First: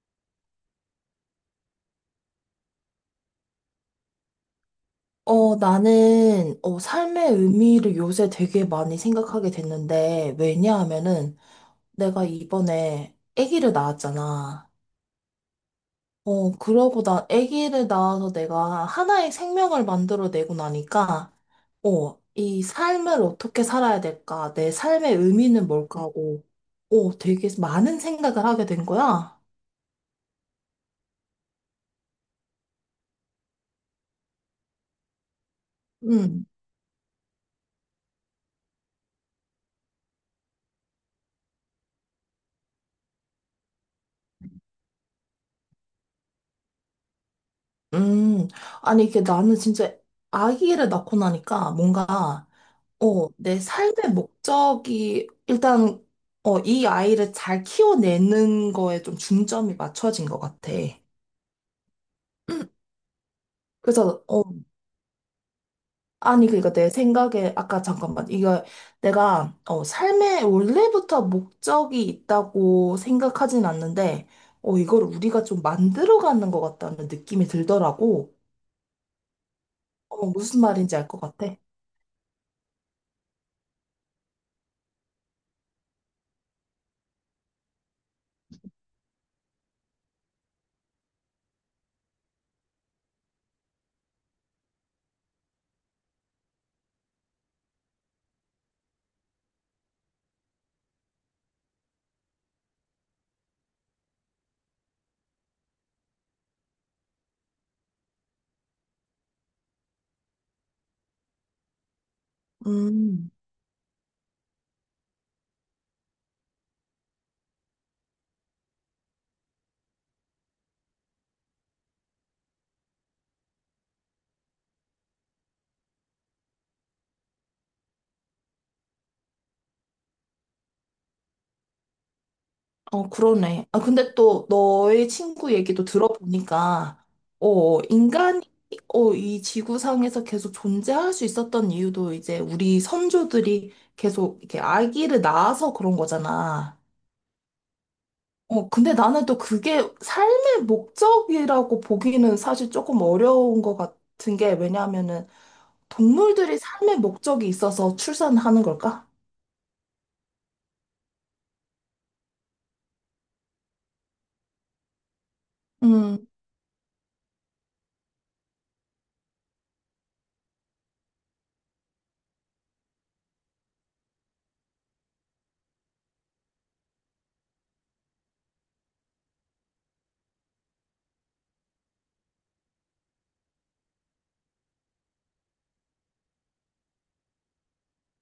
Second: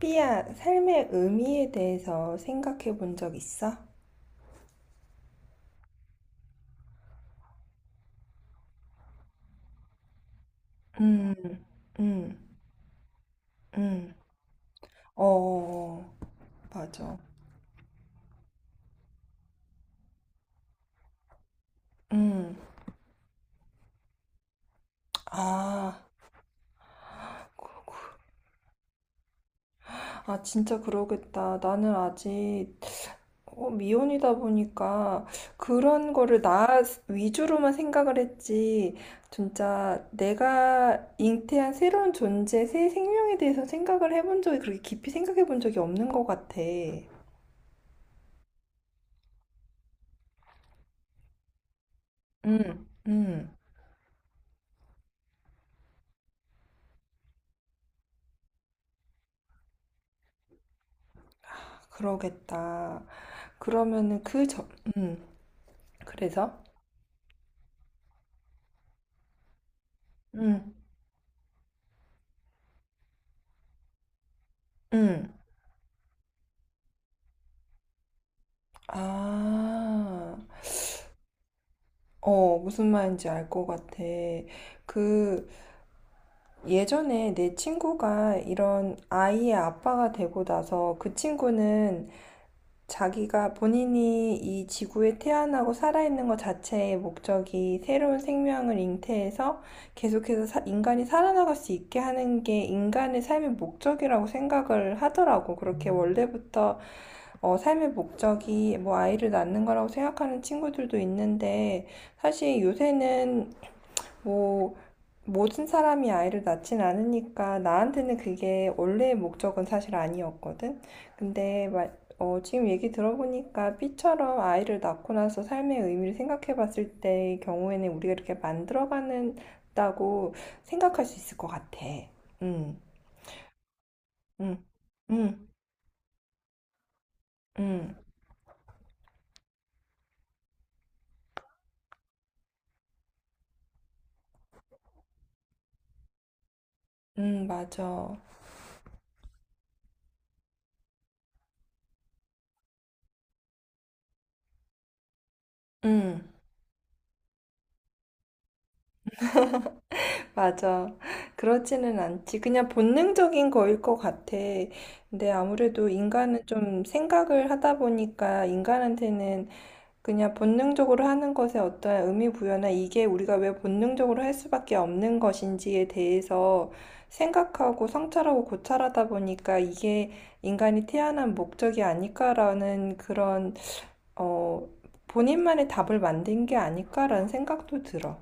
삐야, 삶의 의미에 대해서 생각해 본 적 있어? 나는, 삶의 의미를 요새 되게 많이 생각하게 됐는데, 음, 왜냐하면은, 내가 음, 이번에 아기를 음. 낳았잖아. 어, 그러고 맞아. 나 아기를 낳아서 내가 하나의 생명을 만들어내고 나니까, 음. 이 삶을 어떻게 살아야 될까, 내 삶의 의미는 아, 뭘까 하고, 되게 그러고. 많은 생각을 하게 된 거야. 아, 진짜 그러겠다. 나는 아직 미혼이다 보니까 그런 거를 음, 나 위주로만 생각을 했지. 진짜 내가 잉태한 새로운 존재, 새 생명에 대해서 생각을 해본 적이 그렇게 깊이 생각해 본 적이 없는 것 같아. 음. 아니, 이게 나는 진짜 아기를 낳고 나니까 뭔가, 음, 음. 내 삶의 목적이 일단 이 아이를 잘 키워내는 거에 좀 중점이 맞춰진 것 같아. 음, 그러겠다. 그래서 그러면은 그 점, 음, 아니 그래서? 그러니까 내 생각에 아까 잠깐만 이거 내가 삶에 음, 원래부터 목적이 있다고 생각하진 않는데 이걸 음, 우리가 좀 만들어가는 것 같다는 느낌이 들더라고. 아, 무슨 말인지 알 것 같아. 무슨 말인지 알 것 같아. 그, 예전에 내 친구가 이런 아이의 아빠가 되고 나서 그 친구는 자기가 본인이 이 지구에 태어나고 살아있는 것 자체의 목적이 새로운 생명을 잉태해서 계속해서 인간이 살아나갈 수 있게 하는 게 인간의 삶의 목적이라고 생각을 하더라고. 그렇게 원래부터 삶의 목적이 뭐 아이를 낳는 거라고 생각하는 친구들도 있는데 사실 음. 요새는 뭐 모든 사람이 아이를 낳진 않으니까 나한테는 그게 원래의 목적은 사실 아니었거든. 근데 지금 얘기 들어보니까 B처럼 아이를 낳고 나서 삶의 의미를 생각해 봤을 때의 경우에는 우리가 이렇게 만들어가는다고 생각할 수 있을 것 같아. 응, 그러네. 아, 근데 또 응, 너의 응, 친구 얘기도 들어보니까, 응, 인간이, 이 지구상에서 계속 존재할 수 있었던 이유도 이제 우리 선조들이 계속 이렇게 아기를 낳아서 그런 거잖아. 응, 맞아. 근데 나는 또 그게 삶의 목적이라고 보기는 사실 조금 어려운 것 같은 게 왜냐하면은 응. 동물들이 삶의 목적이 있어서 출산하는 걸까? 맞아. 그렇지는 않지. 그냥 본능적인 거일 것 같아. 근데 아무래도 음. 인간은 좀 생각을 하다 보니까 인간한테는 그냥 본능적으로 하는 것에 어떠한 의미 부여나 이게 우리가 왜 본능적으로 할 수밖에 없는 것인지에 대해서 생각하고 성찰하고 고찰하다 보니까 이게 인간이 태어난 목적이 아닐까라는 그런, 어, 본인만의 답을 만든 게 아닐까라는 생각도 들어.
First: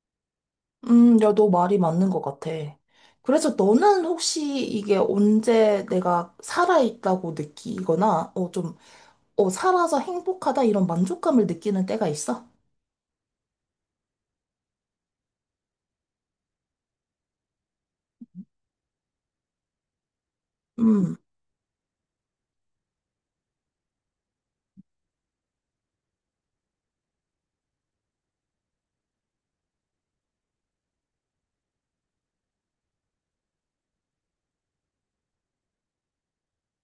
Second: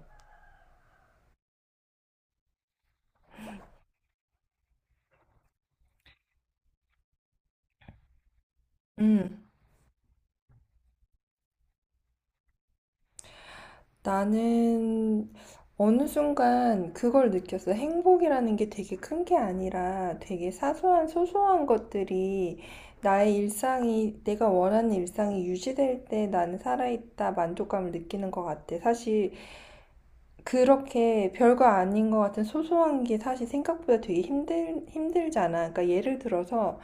야, 너 말이 맞는 것 같아. 그래서 너는 혹시 이게 언제 내가 살아있다고 느끼거나, 좀, 음. 살아서 행복하다 이런 만족감을 느끼는 때가 있어? 나는 어느 순간 그걸 느꼈어. 행복이라는 게 되게 큰게 아니라 되게 사소한 음, 소소한 것들이 나의 일상이 내가 원하는 일상이 유지될 때 나는 살아있다 만족감을 느끼는 것 같아. 사실 그렇게 별거 아닌 것 같은 소소한 게 사실 생각보다 되게 힘들잖아. 그러니까 예를 들어서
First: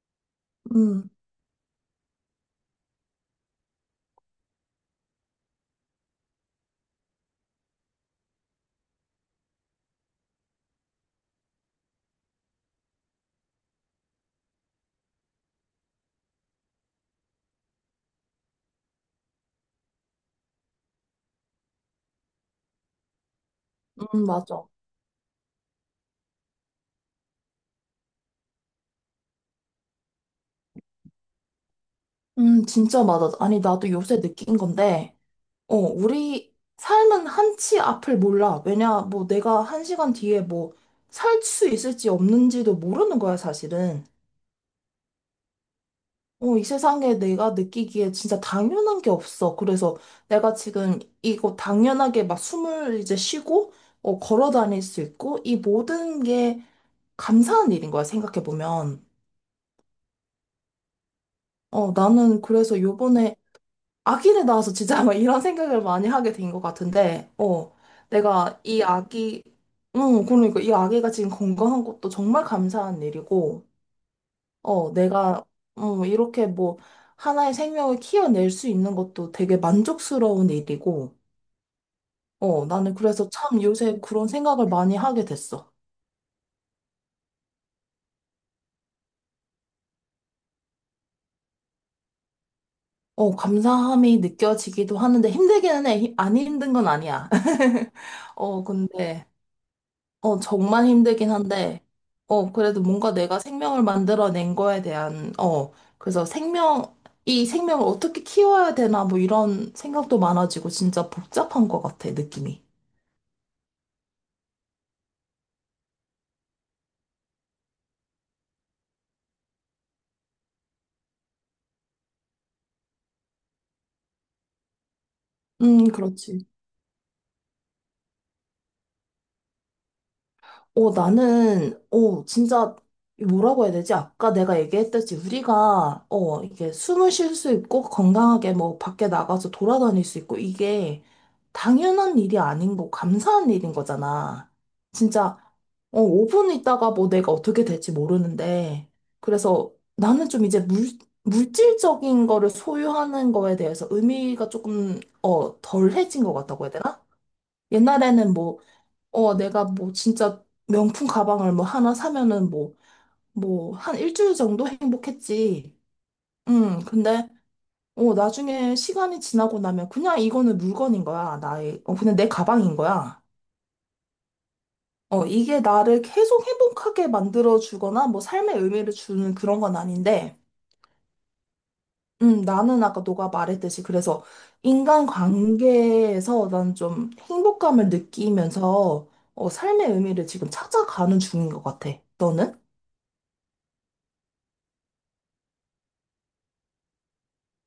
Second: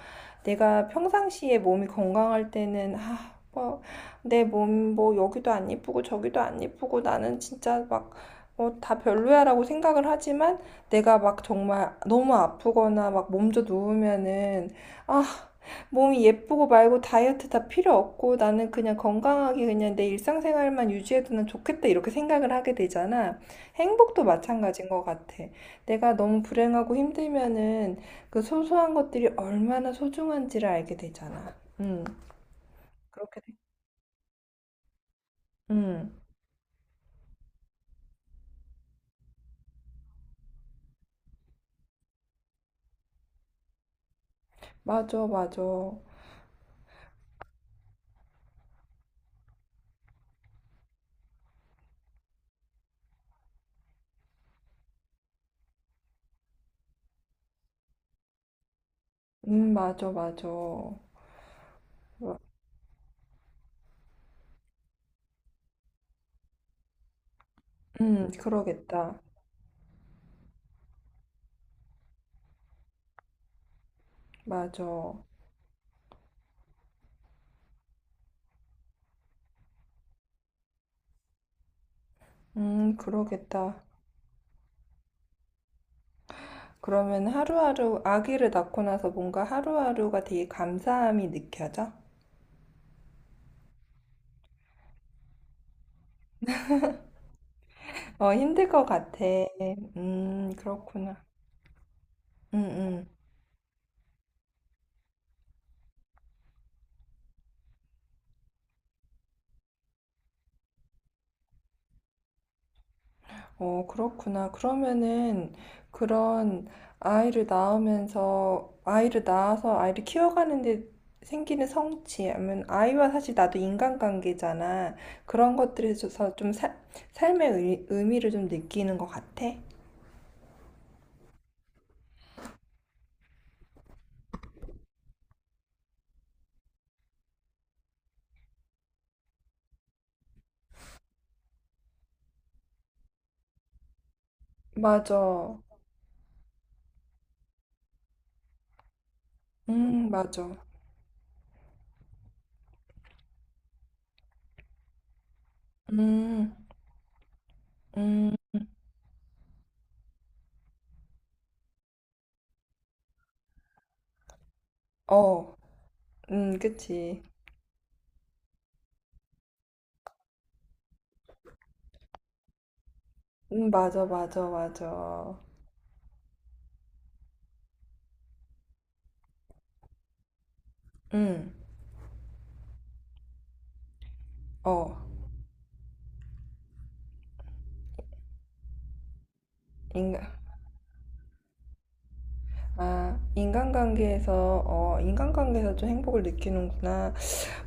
내가 음, 평상시에 몸이 건강할 때는, 아, 뭐, 내 몸 뭐 여기도 안 예쁘고 저기도 안 예쁘고 나는 진짜 막, 다 별로야라고 생각을 하지만 내가 막 정말 너무 아프거나 막 몸져 누우면은, 아, 몸이 예쁘고 말고 다이어트 다 필요 없고 나는 그냥 건강하게 그냥 내 일상생활만 유지해두면 좋겠다 이렇게 생각을 하게 되잖아. 행복도 맞아. 마찬가지인 것 같아. 내가 너무 불행하고 힘들면은 그 소소한 것들이 얼마나 소중한지를 알게 되잖아. 진짜 맞아. 그렇게 돼. 아니, 나도 요새 느낀 건데, 음, 우리 삶은 한치 앞을 몰라. 왜냐, 뭐 내가 한 시간 뒤에 뭐 살 수 있을지 없는지도 모르는 거야, 사실은. 맞아, 맞아. 이 세상에 내가 느끼기에 진짜 당연한 게 없어. 그래서 내가 지금 이거 당연하게 막 숨을 이제 쉬고, 걸어 다닐 수 있고, 이 모든 게 감사한 일인 거야, 생각해보면. 맞아, 맞아. 나는 그래서 요번에 아기를 낳아서 진짜 막 이런 생각을 많이 하게 된 것 같은데, 내가 이 그러겠다. 아기, 응, 그러니까 이 아기가 지금 건강한 것도 정말 감사한 일이고, 맞아. 내가, 이렇게 뭐, 하나의 생명을 키워낼 수 있는 것도 되게 만족스러운 일이고, 나는 그래서 참 그러겠다. 요새 그런 생각을 많이 하게 됐어. 그러면 하루하루 아기를 낳고 나서 뭔가 하루하루가 되게 감사함이 느껴져? 감사함이 느껴지기도 하는데 힘들기는 해. 안 힘든 건 아니야. 어, 어, 힘들 것 같아. 근데, 정말 그렇구나. 힘들긴 한데, 음, 그래도 음. 뭔가 내가 생명을 만들어낸 거에 대한, 그래서 생명, 이 생명을 어떻게 키워야 되나, 뭐 이런 생각도 많아지고, 진짜 복잡한 것 같아, 느낌이. 어, 그렇구나. 그러면은 그런 아이를 낳으면서 아이를 낳아서 아이를 키워가는데 생기는 성취, 아니면 아이와 사실 나도 인간관계잖아. 그런 것들에 있어서 그렇지. 좀 삶의 의미를 좀 느끼는 것 같아. 나는, 진짜, 뭐라고 해야 되지? 아까 내가 얘기했듯이 우리가, 이게 숨을 쉴 수 있고, 건강하게 뭐, 밖에 나가서 돌아다닐 수 있고, 이게 당연한 일이 아닌 거, 감사한 일인 거잖아. 진짜, 맞아. 5분 있다가 뭐 내가 어떻게 될지 모르는데, 그래서 나는 좀 맞아. 이제 물질적인 거를 소유하는 거에 대해서 의미가 조금, 덜해진 것 음, 같다고 해야 되나? 옛날에는 음, 뭐, 내가 뭐 진짜 명품 가방을 뭐 하나 사면은 뭐, 뭐, 한 일주일 정도 어, 행복했지. 그치. 근데, 나중에 시간이 지나고 나면 그냥 이거는 물건인 거야. 나의, 그냥 내 가방인 거야. 맞아, 맞아, 맞아. 이게 나를 계속 행복하게 만들어 주거나 뭐 삶의 의미를 주는 그런 건 아닌데, 음, 나는 아까 너가 말했듯이 그래서 어. 인간 관계에서 난 좀 행복감을 느끼면서 삶의 의미를 인간, 지금 찾아가는 중인 것 같아. 너는? 인간관계에서 좀 행복을 느끼는구나.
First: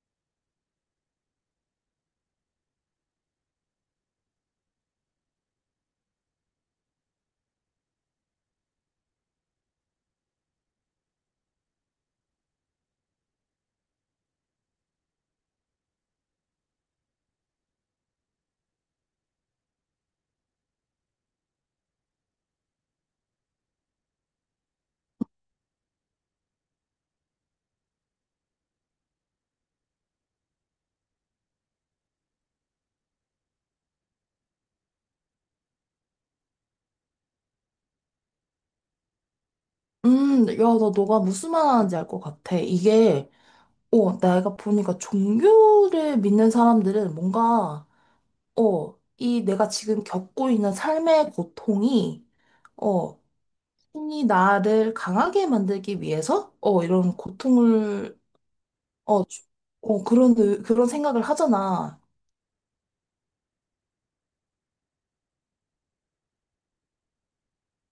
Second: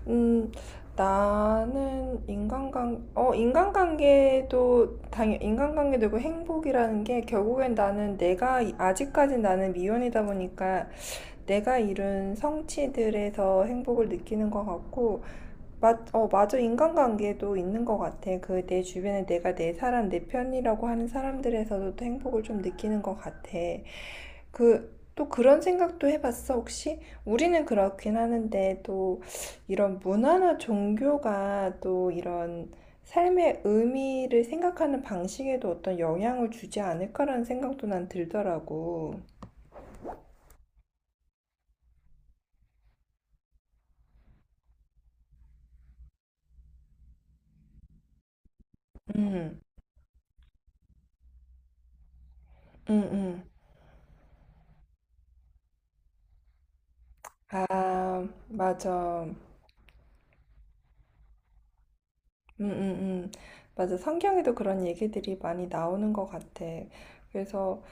음, 나는 인간관계도 있고 행복이라는 게 결국엔 나는 내가, 아직까지 나는 미혼이다 보니까 내가 이룬 성취들에서 행복을 느끼는 것 같고, 맞아. 인간관계도 있는 것 같아. 그 내 주변에 내가 내 사람, 내 편이라고 하는 사람들에서도 또 행복을 좀 느끼는 것 같아. 또 그런 생각도 해봤어, 혹시? 우리는 그렇긴 하는데, 또 이런 문화나 종교가 또 이런 삶의 의미를 생각하는 방식에도 어떤 영향을 주지 않을까라는 생각도 난 들더라고. 야, 나 너가 무슨 말 하는지 알 것 같아. 이게, 내가 보니까 종교를 믿는 사람들은 뭔가, 이 음, 내가 지금 겪고 있는 삶의 고통이, 음, 어, 음. 신이 나를 강하게 만들기 위해서, 이런 고통을, 아, 맞아. 어, 주- 그런, 그런 생각을 하잖아. 음, 음. 맞아. 성경에도 그런 얘기들이 많이 나오는 것 같아. 그래서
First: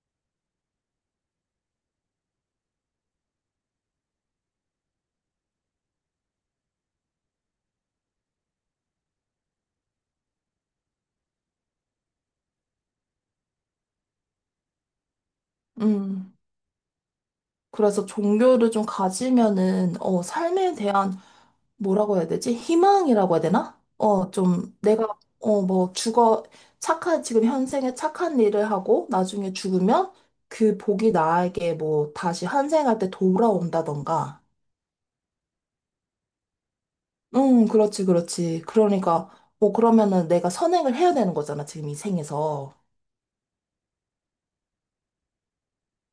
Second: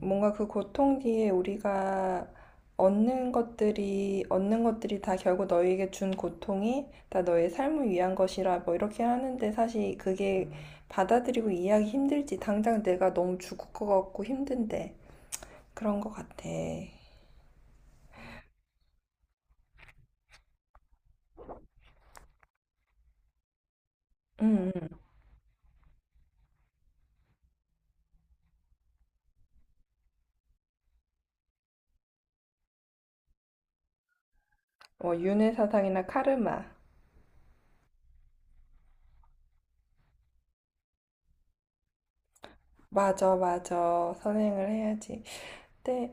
뭔가 그 고통 뒤에 우리가 얻는 것들이, 얻는 것들이 다 결국 너에게 준 고통이 다 너의 삶을 위한 것이라 뭐 이렇게 하는데 사실 그게 받아들이고 이해하기 힘들지. 당장 내가 너무 죽을 것 같고 힘든데. 그런 것 음. 같아. 그래서 종교를 좀 가지면은, 삶에 대한 뭐라고 해야 되지? 희망이라고 해야 되나? 음. 좀 내가 어, 뭐 죽어 착한 지금 현생에 착한 일을 하고 나중에 죽으면 그 복이 나에게 뭐 다시 환생할 때 돌아온다던가. 뭐, 윤회 사상이나 카르마. 응, 그렇지, 그렇지. 그러니까 뭐 그러면은 내가 선행을 해야 되는 거잖아, 지금 이 생에서. 맞아, 맞아. 선행을 해야지. 근데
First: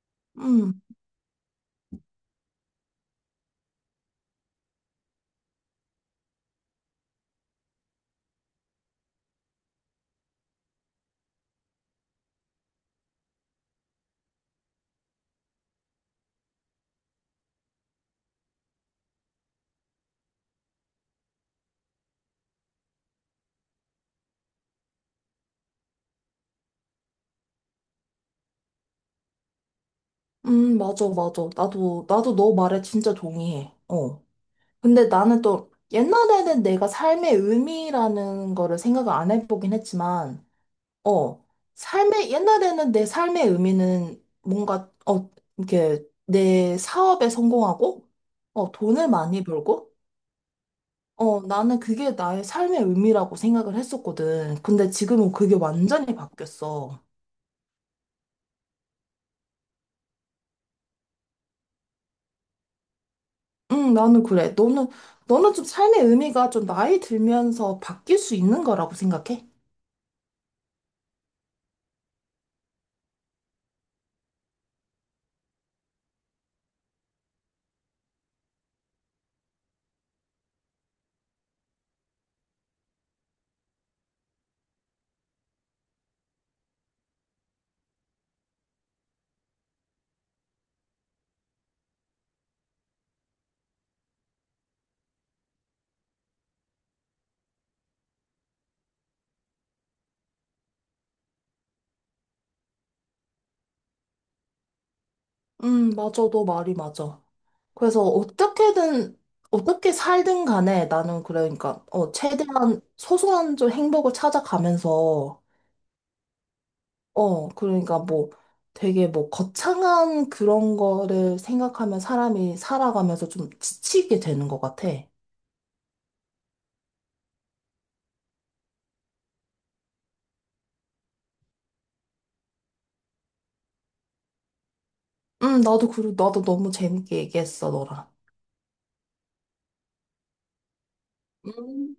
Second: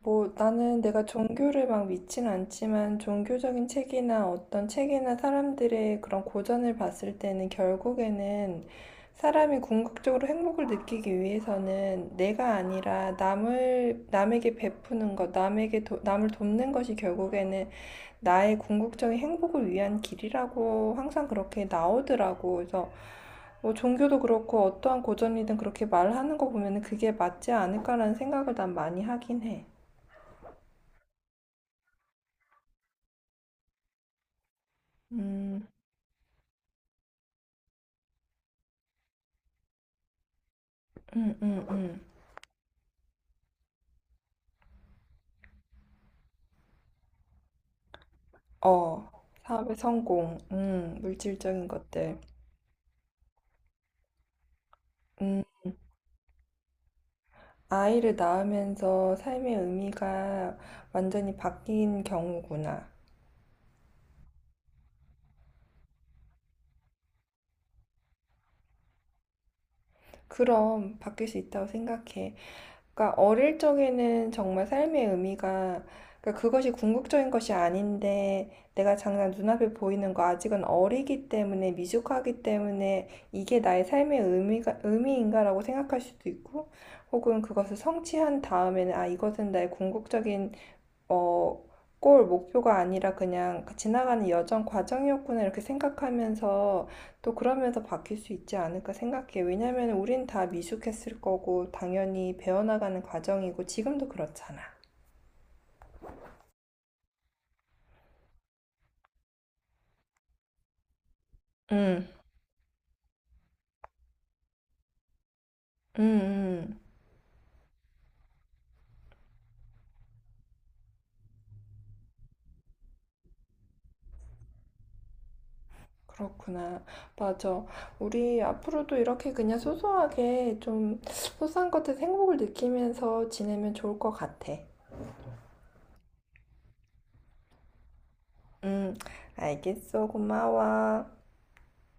뭐 나는 음, 내가 종교를 막 믿진 않지만 종교적인 책이나 어떤 책이나 사람들의 그런 고전을 봤을 때는 결국에는 사람이 궁극적으로 행복을 느끼기 위해서는 내가 아니라 남을 남에게 베푸는 것, 남에게 남을 돕는 것이 결국에는 나의 궁극적인 행복을 위한 길이라고 항상 그렇게 나오더라고. 그래서 뭐 종교도 그렇고 어떠한 고전이든 그렇게 말하는 거 보면은 그게 맞지 않을까라는 생각을 난 많이 하긴 해. 맞아, 맞아. 나도 너 말에 진짜 동의해. 어. 근데 나는 음, 또 옛날에는 내가 삶의 의미라는 거를 생각을 안 해보긴 했지만, 음, 어, 음, 음. 옛날에는 내 삶의 의미는 뭔가, 이렇게 내 사업에 성공하고, 어, 돈을 많이 사업의 벌고, 성공, 물질적인 나는 그게 것들. 나의 삶의 의미라고 생각을 했었거든. 근데 지금은 음, 그게 완전히 바뀌었어. 아이를 낳으면서 삶의 의미가 완전히 바뀐 경우구나. 응, 나는 그래. 너는 좀 삶의 의미가 좀 나이 들면서 바뀔 수 있는 거라고 생각해? 그럼 바뀔 수 있다고 생각해. 그러니까 어릴 적에는 정말 삶의 의미가 그러니까 그것이 궁극적인 것이 아닌데 내가 당장 눈앞에 보이는 거 아직은 어리기 때문에 미숙하기 때문에 이게 나의 삶의 의미가 의미인가라고 생각할 수도 있고 혹은 그것을 성취한 다음에는 아 이것은 나의 궁극적인 어, 골 목표가 아니라 그냥 그 지나가는 여정 과정이었구나 이렇게 생각하면서 또 그러면서 바뀔 수 있지 않을까 생각해. 왜냐면 우린 다 미숙했을 거고 당연히 배워나가는 과정이고 지금도 그렇잖아. 맞아. 너 말이 맞아. 그래서 어떻게든, 어떻게 살든 간에 나는 그러니까, 응, 최대한 소소한 좀 행복을 찾아가면서, 응, 응. 그러니까 뭐 되게 뭐 거창한 그런 거를 생각하면 사람이 살아가면서 좀 지치게 되는 것 같아. 그렇구나. 맞아. 우리 앞으로도 이렇게 그냥 소소하게 좀 소소한 것들 행복을 느끼면서 지내면 좋을 것 같아. 나도, 그리고 나도 너무 재밌게 얘기했어, 너랑. 응, 알겠어. 고마워. 음.